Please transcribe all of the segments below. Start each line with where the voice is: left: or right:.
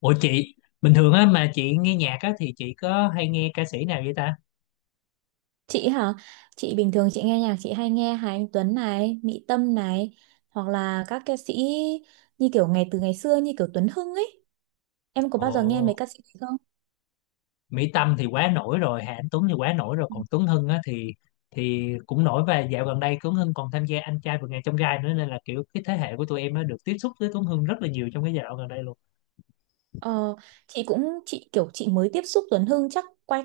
left: Ủa chị, bình thường á mà chị nghe nhạc á thì chị có hay nghe ca sĩ nào vậy ta?
right: Chị hả? Chị bình thường chị nghe nhạc chị hay nghe Hà Anh Tuấn này, Mỹ Tâm này, hoặc là các ca sĩ như kiểu ngày từ ngày xưa như kiểu Tuấn Hưng ấy. Em có
left: Ồ,
right: bao giờ nghe mấy ca sĩ này không?
left: Mỹ Tâm thì quá nổi rồi, Hà Anh Tuấn thì quá nổi rồi, còn Tuấn Hưng á thì cũng nổi. Và dạo gần đây Tuấn Hưng còn tham gia Anh trai vượt ngàn chông gai nữa, nên là kiểu cái thế hệ của tụi em á được tiếp xúc với Tuấn Hưng rất là nhiều trong cái giai đoạn gần đây luôn.
right: Ờ, chị cũng chị mới tiếp xúc Tuấn Hưng chắc quay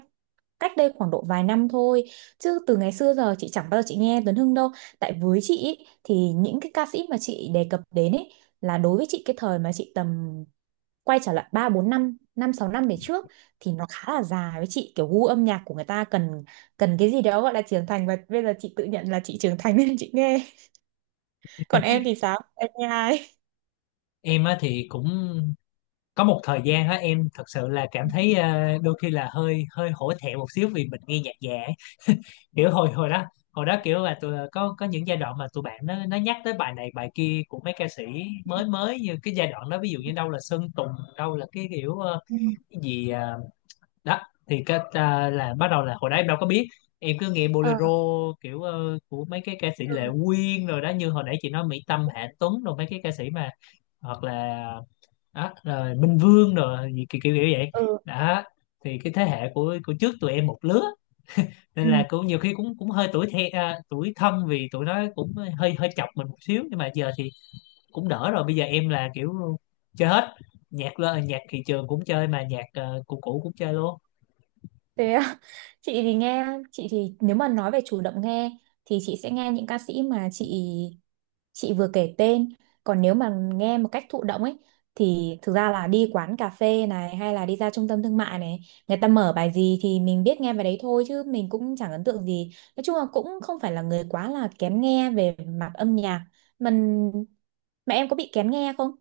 right: cách đây khoảng độ vài năm thôi, chứ từ ngày xưa giờ chị chẳng bao giờ chị nghe Tuấn Hưng đâu. Tại với chị ý, thì những cái ca sĩ mà chị đề cập đến ấy là đối với chị cái thời mà chị tầm quay trở lại 3 4 năm, 5 6 năm về trước thì nó khá là dài với chị, kiểu gu âm nhạc của người ta cần cần cái gì đó gọi là trưởng thành, và bây giờ chị tự nhận là chị trưởng thành nên chị nghe. Còn em thì sao? Em nghe ai?
left: Em á thì cũng có một thời gian á em thật sự là cảm thấy đôi khi là hơi hơi hổ thẹn một xíu, vì mình nghe nhạc già, kiểu hồi hồi đó, kiểu là tụi có những giai đoạn mà tụi bạn nó nhắc tới bài này bài kia của mấy ca sĩ mới mới, như cái giai đoạn đó, ví dụ như đâu là Sơn Tùng, đâu là cái kiểu
right: Ừ.
left: cái gì đó. Thì cái là bắt đầu, là hồi đó em đâu có biết, em cứ nghe bolero
right: Ờ,
left: kiểu của mấy cái ca sĩ
right: ừ,
left: Lệ Quyên rồi đó, như hồi nãy chị nói Mỹ Tâm, Hạ Tuấn, rồi mấy cái ca sĩ mà hoặc là đó, rồi Minh Vương, rồi gì kiểu kiểu kiểu vậy
right: ừ,
left: đó. Thì cái thế hệ của trước tụi em một lứa, nên
right: ừ.
left: là cũng nhiều khi cũng cũng hơi tuổi tuổi thân, vì tụi nó cũng hơi hơi chọc mình một xíu. Nhưng mà giờ thì cũng đỡ rồi, bây giờ em là kiểu chơi hết, nhạc lơ nhạc thị trường cũng chơi mà nhạc cũ cũ cũng chơi luôn.
right: Thế à? Chị thì nghe, chị thì nếu mà nói về chủ động nghe thì chị sẽ nghe những ca sĩ mà chị vừa kể tên, còn nếu mà nghe một cách thụ động ấy thì thực ra là đi quán cà phê này hay là đi ra trung tâm thương mại này, người ta mở bài gì thì mình biết nghe bài đấy thôi, chứ mình cũng chẳng ấn tượng gì. Nói chung là cũng không phải là người quá là kén nghe về mặt âm nhạc. Mình, mà em có bị kén nghe không?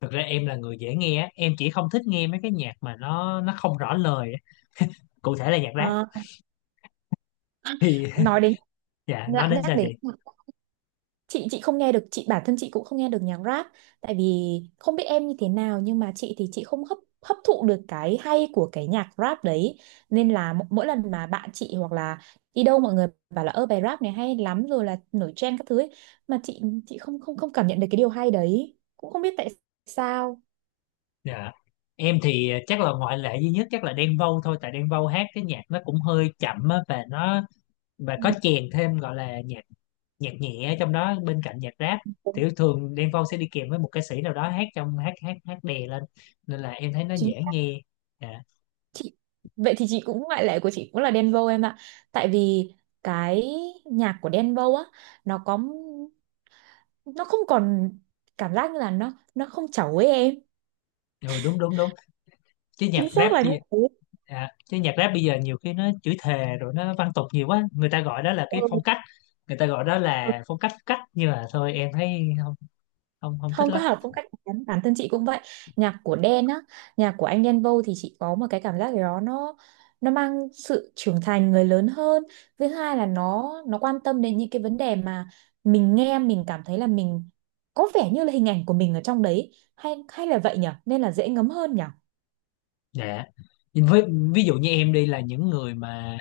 left: Thực ra em là người dễ nghe á. Em chỉ không thích nghe mấy cái nhạc mà nó không rõ lời á. Cụ thể là nhạc rap
right: Ờ,
left: thì
right: nói đến
left: dạ, nói
right: lại
left: đến
right: nhắc
left: sao chị?
right: đến chị không nghe được, chị bản thân chị cũng không nghe được nhạc rap. Tại vì không biết em như thế nào, nhưng mà chị thì chị không hấp hấp thụ được cái hay của cái nhạc rap đấy, nên là mỗi lần mà bạn chị hoặc là đi đâu, mọi người bảo là ơ bài rap này hay lắm rồi là nổi trend các thứ ấy. Mà chị không không không cảm nhận được cái điều hay đấy, cũng không biết tại sao.
left: Dạ, em thì chắc là ngoại lệ duy nhất chắc là Đen Vâu thôi, tại Đen Vâu hát cái nhạc nó cũng hơi chậm á, và
right: Ừ,
left: có chèn thêm gọi là nhạc nhạc nhẹ trong đó bên cạnh nhạc rap. Thì
right: đúng,
left: thường Đen Vâu sẽ đi kèm với một ca sĩ nào đó hát trong hát hát hát đè lên, nên là em thấy nó
right: chính
left: dễ
right: xác.
left: nghe. Dạ
right: Chị vậy thì chị cũng, ngoại lệ của chị cũng là Đen Vâu em ạ, tại vì cái nhạc của Đen Vâu á, nó có, nó không còn cảm giác như là nó không chẩu ấy em.
left: rồi, đúng đúng đúng. Chứ nhạc
right: Chính
left: rap
right: xác là
left: bây
right: như
left: giờ,
right: thế.
left: nhiều khi nó chửi thề rồi nó văn tục nhiều quá, người ta gọi đó là cái
right: Ừ.
left: phong cách, người ta gọi đó
right: Ừ.
left: là phong cách cách nhưng mà thôi, em thấy không không không thích
right: Không có
left: lắm.
right: hợp phong cách của hắn. Bản thân chị cũng vậy. Nhạc của Đen á, nhạc của anh Đen Vâu thì chị có một cái cảm giác gì đó, nó mang sự trưởng thành người lớn hơn. Thứ hai là nó quan tâm đến những cái vấn đề mà mình nghe mình cảm thấy là mình có vẻ như là hình ảnh của mình ở trong đấy, hay hay là vậy nhở, nên là dễ ngấm hơn nhở.
left: Dạ, với ví dụ như em đi, là những người mà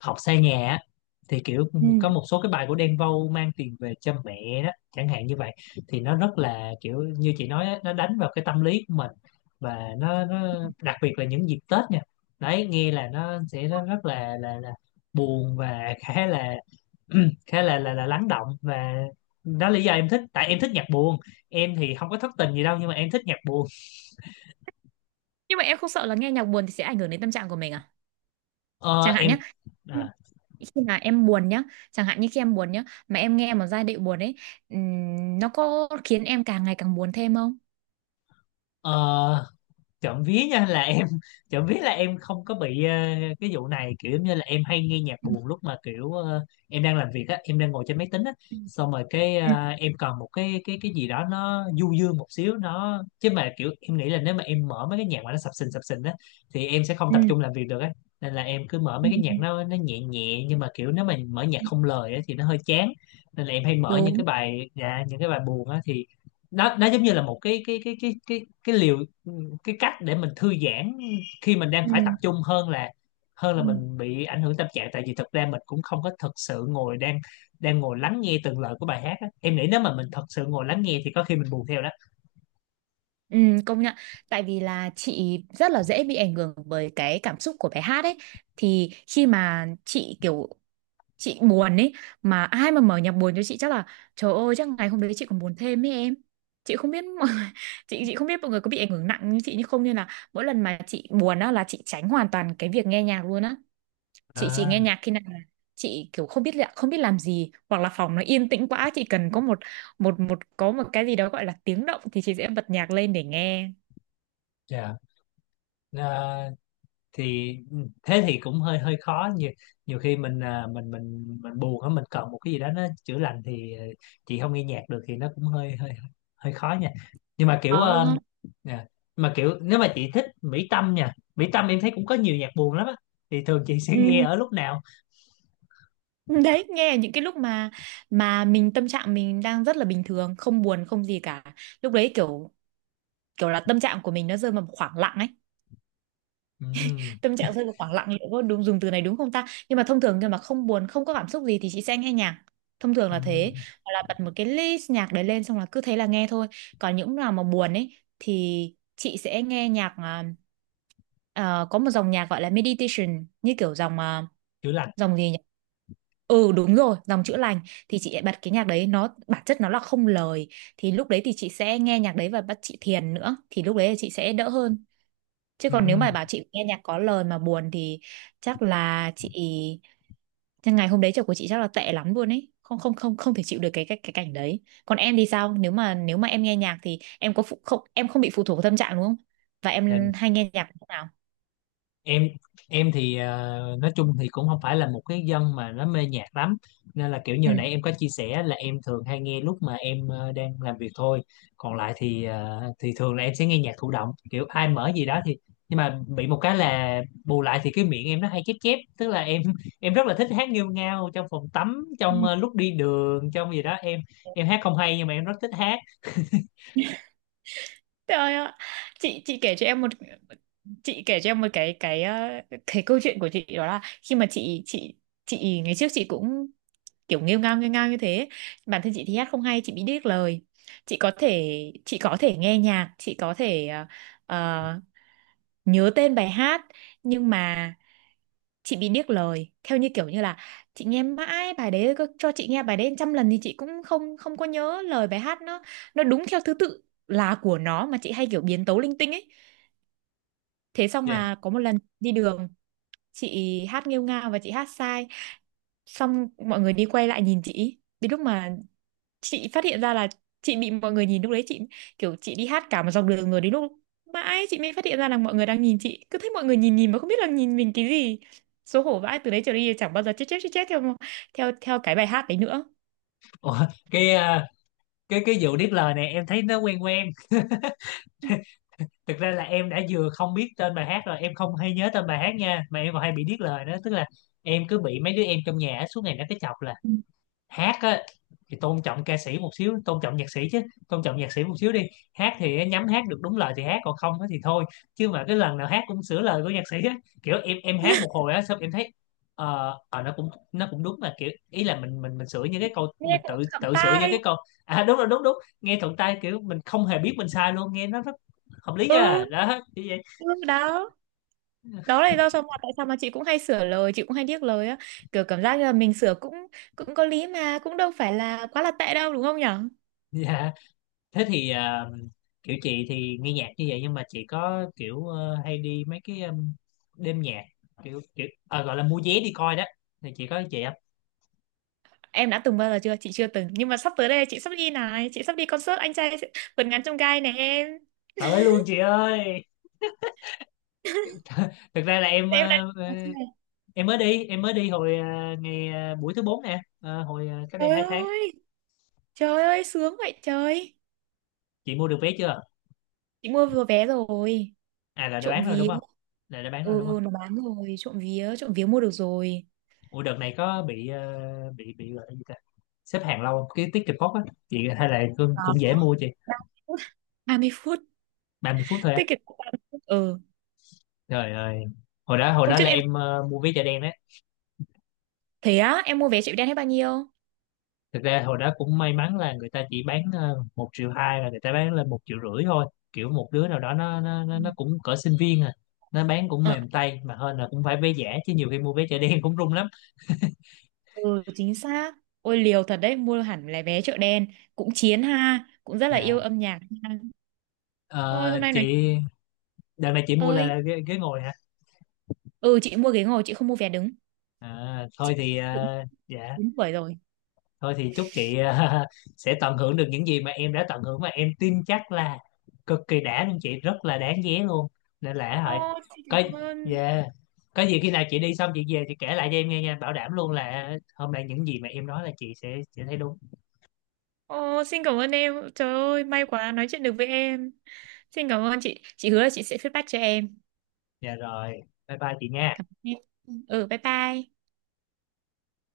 left: học xa nhà á, thì kiểu
right: Ừ.
left: có một số cái bài của Đen Vâu, mang tiền về cho mẹ đó chẳng hạn như vậy, thì nó rất là kiểu như chị nói á, nó đánh vào cái tâm lý của mình. Và nó đặc biệt là những dịp Tết nha, đấy nghe là nó sẽ rất rất là buồn và khá là khá là lắng động. Và đó là lý do em thích, tại em thích nhạc buồn. Em thì không có thất tình gì đâu nhưng mà em thích nhạc buồn.
right: Nhưng mà em không sợ là nghe nhạc buồn thì sẽ ảnh hưởng đến tâm trạng của mình à?
left: Ờ,
right: Chẳng hạn
left: em
right: nhé.
left: à,
right: Khi mà em buồn nhá, chẳng hạn như khi em buồn nhá mà em nghe một giai điệu buồn ấy, nó có khiến em càng ngày càng buồn thêm không?
left: ờ, trộm vía nha là em trộm vía là em không có bị cái vụ này, kiểu giống như là em hay nghe nhạc
right: Ừ,
left: buồn lúc mà kiểu em đang làm việc á, em đang ngồi trên máy tính á. Xong rồi cái
right: ừ, ừ,
left: em cần một cái gì đó nó du dương một xíu, nó chứ mà kiểu em nghĩ là nếu mà em mở mấy cái nhạc mà nó sập sình á thì em sẽ không tập
right: ừ,
left: trung làm việc được á. Nên là em cứ mở
right: ừ,
left: mấy cái nhạc nó nhẹ nhẹ, nhưng mà kiểu nếu mà mở nhạc
right: ừ,
left: không lời á thì nó hơi chán. Nên là em hay mở những
right: đúng,
left: cái bài, dạ, những cái bài buồn á. Thì nó giống như là một cái liều, cái cách để mình thư giãn khi mình đang phải tập
right: ừ,
left: trung, hơn là hơn
right: ừ.
left: là mình bị ảnh hưởng tâm trạng. Tại vì thực ra mình cũng không có thực sự ngồi đang đang ngồi lắng nghe từng lời của bài hát á. Em nghĩ nếu mà mình thật sự ngồi lắng nghe thì có khi mình buồn theo đó.
right: Ừ, công nhận, tại vì là chị rất là dễ bị ảnh hưởng bởi cái cảm xúc của bài hát ấy, thì khi mà chị kiểu chị buồn ấy, mà ai mà mở nhạc buồn cho chị chắc là trời ơi chắc ngày hôm đấy chị còn buồn thêm ấy em. Chị không biết mọi người, chị không biết mọi người có bị ảnh hưởng nặng như chị như không, nên là mỗi lần mà chị buồn á là chị tránh hoàn toàn cái việc nghe nhạc luôn á. Chị chỉ nghe
left: À,
right: nhạc khi nào là chị kiểu không biết là không biết làm gì, hoặc là phòng nó yên tĩnh quá chị cần có một một một có một cái gì đó gọi là tiếng động thì chị sẽ bật nhạc lên để nghe.
left: dạ. À, thì ừ, thế thì cũng hơi hơi khó, nhiều nhiều khi mình buồn á, mình cần một cái gì đó nó chữa lành, thì chị không nghe nhạc được thì nó cũng hơi hơi hơi khó nha. Nhưng mà kiểu
right: Có đúng không?
left: nè, mà kiểu nếu mà chị thích Mỹ Tâm, nha Mỹ Tâm em thấy cũng có nhiều nhạc buồn lắm á, thì thường chị sẽ nghe
right: Ừ,
left: ở lúc nào?
right: đấy nghe những cái lúc mà mình tâm trạng mình đang rất là bình thường, không buồn không gì cả, lúc đấy kiểu kiểu là tâm trạng của mình nó rơi vào một khoảng lặng ấy.
left: Ừm,
right: Tâm trạng rơi vào khoảng lặng liệu có đúng dùng từ này đúng không ta, nhưng mà thông thường khi mà không buồn không có cảm xúc gì thì chị sẽ nghe nhạc, thông thường là thế.
left: ừm,
right: Hoặc là bật một cái list nhạc đấy lên xong là cứ thế là nghe thôi. Còn những nào mà buồn ấy thì chị sẽ nghe nhạc có một dòng nhạc gọi là meditation, như kiểu dòng
left: chữa lành.
right: dòng gì nhỉ, ừ đúng rồi, dòng chữa lành, thì chị lại bật cái nhạc đấy, nó bản chất nó là không lời, thì lúc đấy thì chị sẽ nghe nhạc đấy và bắt chị thiền nữa thì lúc đấy là chị sẽ đỡ hơn. Chứ còn nếu
left: Ừm,
right: mà bảo chị nghe nhạc có lời mà buồn thì chắc là chị chắc ngày hôm đấy trời của chị chắc là tệ lắm luôn ấy. Không không không, không thể chịu được cái cảnh đấy. Còn em thì sao? Nếu mà em nghe nhạc thì em có phụ, không em không bị phụ thuộc vào tâm trạng đúng không? Và
left: dạ,
right: em hay nghe nhạc lúc nào?
left: em em thì nói chung thì cũng không phải là một cái dân mà nó mê nhạc lắm, nên là kiểu
right: Ừ.
left: như nãy em có chia sẻ là em thường hay nghe lúc mà em đang làm việc thôi. Còn lại thì thì thường là em sẽ nghe nhạc thụ động, kiểu ai mở gì đó thì... nhưng mà bị một cái là bù lại thì cái miệng em nó hay chép chép, tức là em em rất là thích hát nghêu ngao trong phòng tắm,
right: Ừ.
left: trong lúc đi đường, trong gì đó. Em hát không hay nhưng mà em rất thích hát.
right: Trời ơi, chị kể cho em một chị kể cho em một cái câu chuyện của chị, đó là khi mà chị ngày trước chị cũng kiểu nghêu ngao như thế. Bản thân chị thì hát không hay, chị bị điếc lời. Chị có thể chị có thể nghe nhạc, chị có thể ờ, nhớ tên bài hát, nhưng mà chị bị điếc lời, theo như kiểu như là chị nghe mãi bài đấy, có cho chị nghe bài đấy trăm lần thì chị cũng không không có nhớ lời bài hát, nó đúng theo thứ tự là của nó, mà chị hay kiểu biến tấu linh tinh ấy. Thế xong
left: Dạ.
right: mà có một lần đi đường chị hát nghêu ngao và chị hát sai, xong mọi người đi quay lại nhìn chị, đến lúc mà chị phát hiện ra là chị bị mọi người nhìn, lúc đấy chị kiểu chị đi hát cả một dọc đường rồi đến lúc mãi chị mới phát hiện ra là mọi người đang nhìn chị, cứ thấy mọi người nhìn nhìn mà không biết là nhìn mình cái gì, xấu hổ vãi, từ đấy trở đi chẳng bao giờ chết chết chết chết theo theo theo cái bài hát đấy nữa.
left: Ủa, cái ờ, cái vụ điếc lời này em thấy nó quen quen. Thực ra là em đã vừa không biết tên bài hát, rồi em không hay nhớ tên bài hát nha, mà em còn hay bị điếc lời nữa. Tức là em cứ bị mấy đứa em trong nhà á, suốt ngày nó cứ chọc là:
right: Ừ.
left: hát á thì tôn trọng ca sĩ một xíu, tôn trọng nhạc sĩ chứ, tôn trọng nhạc sĩ một xíu đi, hát thì nhắm hát được đúng lời thì hát còn không á thì thôi, chứ mà cái lần nào hát cũng sửa lời của nhạc sĩ á. Kiểu em hát một hồi á xong em thấy nó cũng đúng, mà kiểu ý là mình sửa những cái câu,
right: Nghe
left: mình tự
right: cũng khập
left: tự sửa những
right: tai.
left: cái câu... À đúng rồi, đúng đúng, nghe thuận tay, kiểu mình không hề biết mình sai luôn, nghe nó rất hợp lý
right: Ừ,
left: nha, đó như vậy.
right: ừ, đó, đó là lý do sao mà tại sao mà chị cũng hay sửa lời, chị cũng hay điếc lời á. Kiểu cảm giác như là mình sửa cũng cũng có lý, mà cũng đâu phải là quá là tệ đâu đúng không nhỉ.
left: Dạ. Thế thì kiểu chị thì nghe nhạc như vậy, nhưng mà chị có kiểu hay đi mấy cái đêm nhạc, kiểu kiểu ờ, gọi là mua vé đi coi đó, thì chị có chị không?
right: Em đã từng bao giờ chưa? Chị chưa từng. Nhưng mà sắp tới đây chị sắp đi này. Chị sắp đi concert anh trai vượt ngàn chông gai này em.
left: Tới luôn chị ơi. Thực ra là em
right: Em đã... À,
left: em mới đi hồi buổi thứ bốn nè. Ờ, hồi cách đây
right: trời
left: 2 tháng.
right: ơi. Trời ơi, sướng vậy trời.
left: Chị mua được vé chưa?
right: Chị mua vừa vé rồi.
left: À là đã
right: Trộm
left: bán rồi đúng
right: vía.
left: không? Là đã bán rồi đúng không?
right: Ừ, nó bán rồi. Trộm vía. Trộm vía mua được rồi.
left: Ủa, đợt này có bị ờ, bị gọi là gì ta, xếp hàng lâu không? Cái ticket box á chị hay là cũng
right: Đó. ba
left: cũng dễ mua chị?
right: mươi phút. 30 phút.
left: 30 phút thôi á?
right: Tiết kiệm được 30 phút. Ừ.
left: Trời ơi, hồi đó hồi
right: Hôm
left: đó
right: trước
left: là
right: em...
left: em mua vé chợ đen đấy.
right: Thế á, em mua vé chợ đen hết bao nhiêu?
left: Thực ra hồi đó cũng may mắn là người ta chỉ bán 1,2 triệu, là người ta bán lên 1,5 triệu thôi. Kiểu một đứa nào đó nó nó nó,
right: Ừ.
left: nó cũng cỡ sinh viên à, nó bán cũng
right: Ờ,
left: mềm tay mà hơn, là cũng phải vé giả chứ, nhiều khi mua vé chợ đen cũng rung lắm.
right: ừ, chính xác. Ôi liều thật đấy, mua hẳn là vé chợ đen. Cũng chiến ha. Cũng rất là
left: Dạ.
right: yêu âm nhạc ha.
left: Ờ,
right: Ôi hôm nay nói
left: chị đợt này chị mua
right: ơi,
left: là ghế, ghế ngồi hả?
right: ừ chị mua ghế ngồi chị không mua vé đứng.
left: À, thôi
right: Chị
left: thì
right: cũng
left: dạ
right: đúng tuổi rồi.
left: thôi thì chúc chị sẽ tận hưởng được những gì mà em đã tận hưởng, và em tin chắc là cực kỳ đã luôn, chị rất là đáng ghé luôn nên là hỏi
right: Ồ, xin
left: có...
right: cảm ơn.
left: Yeah. Có gì khi nào chị đi xong chị về chị kể lại cho em nghe nha, bảo đảm luôn là hôm nay những gì mà em nói là chị sẽ thấy đúng.
right: Ồ, xin cảm ơn em. Trời ơi, may quá nói chuyện được với em. Xin cảm ơn chị. Chị hứa là chị sẽ feedback cho em.
left: Dạ rồi, bye bye chị nha.
right: Cảm ơn em. Ừ, bye bye.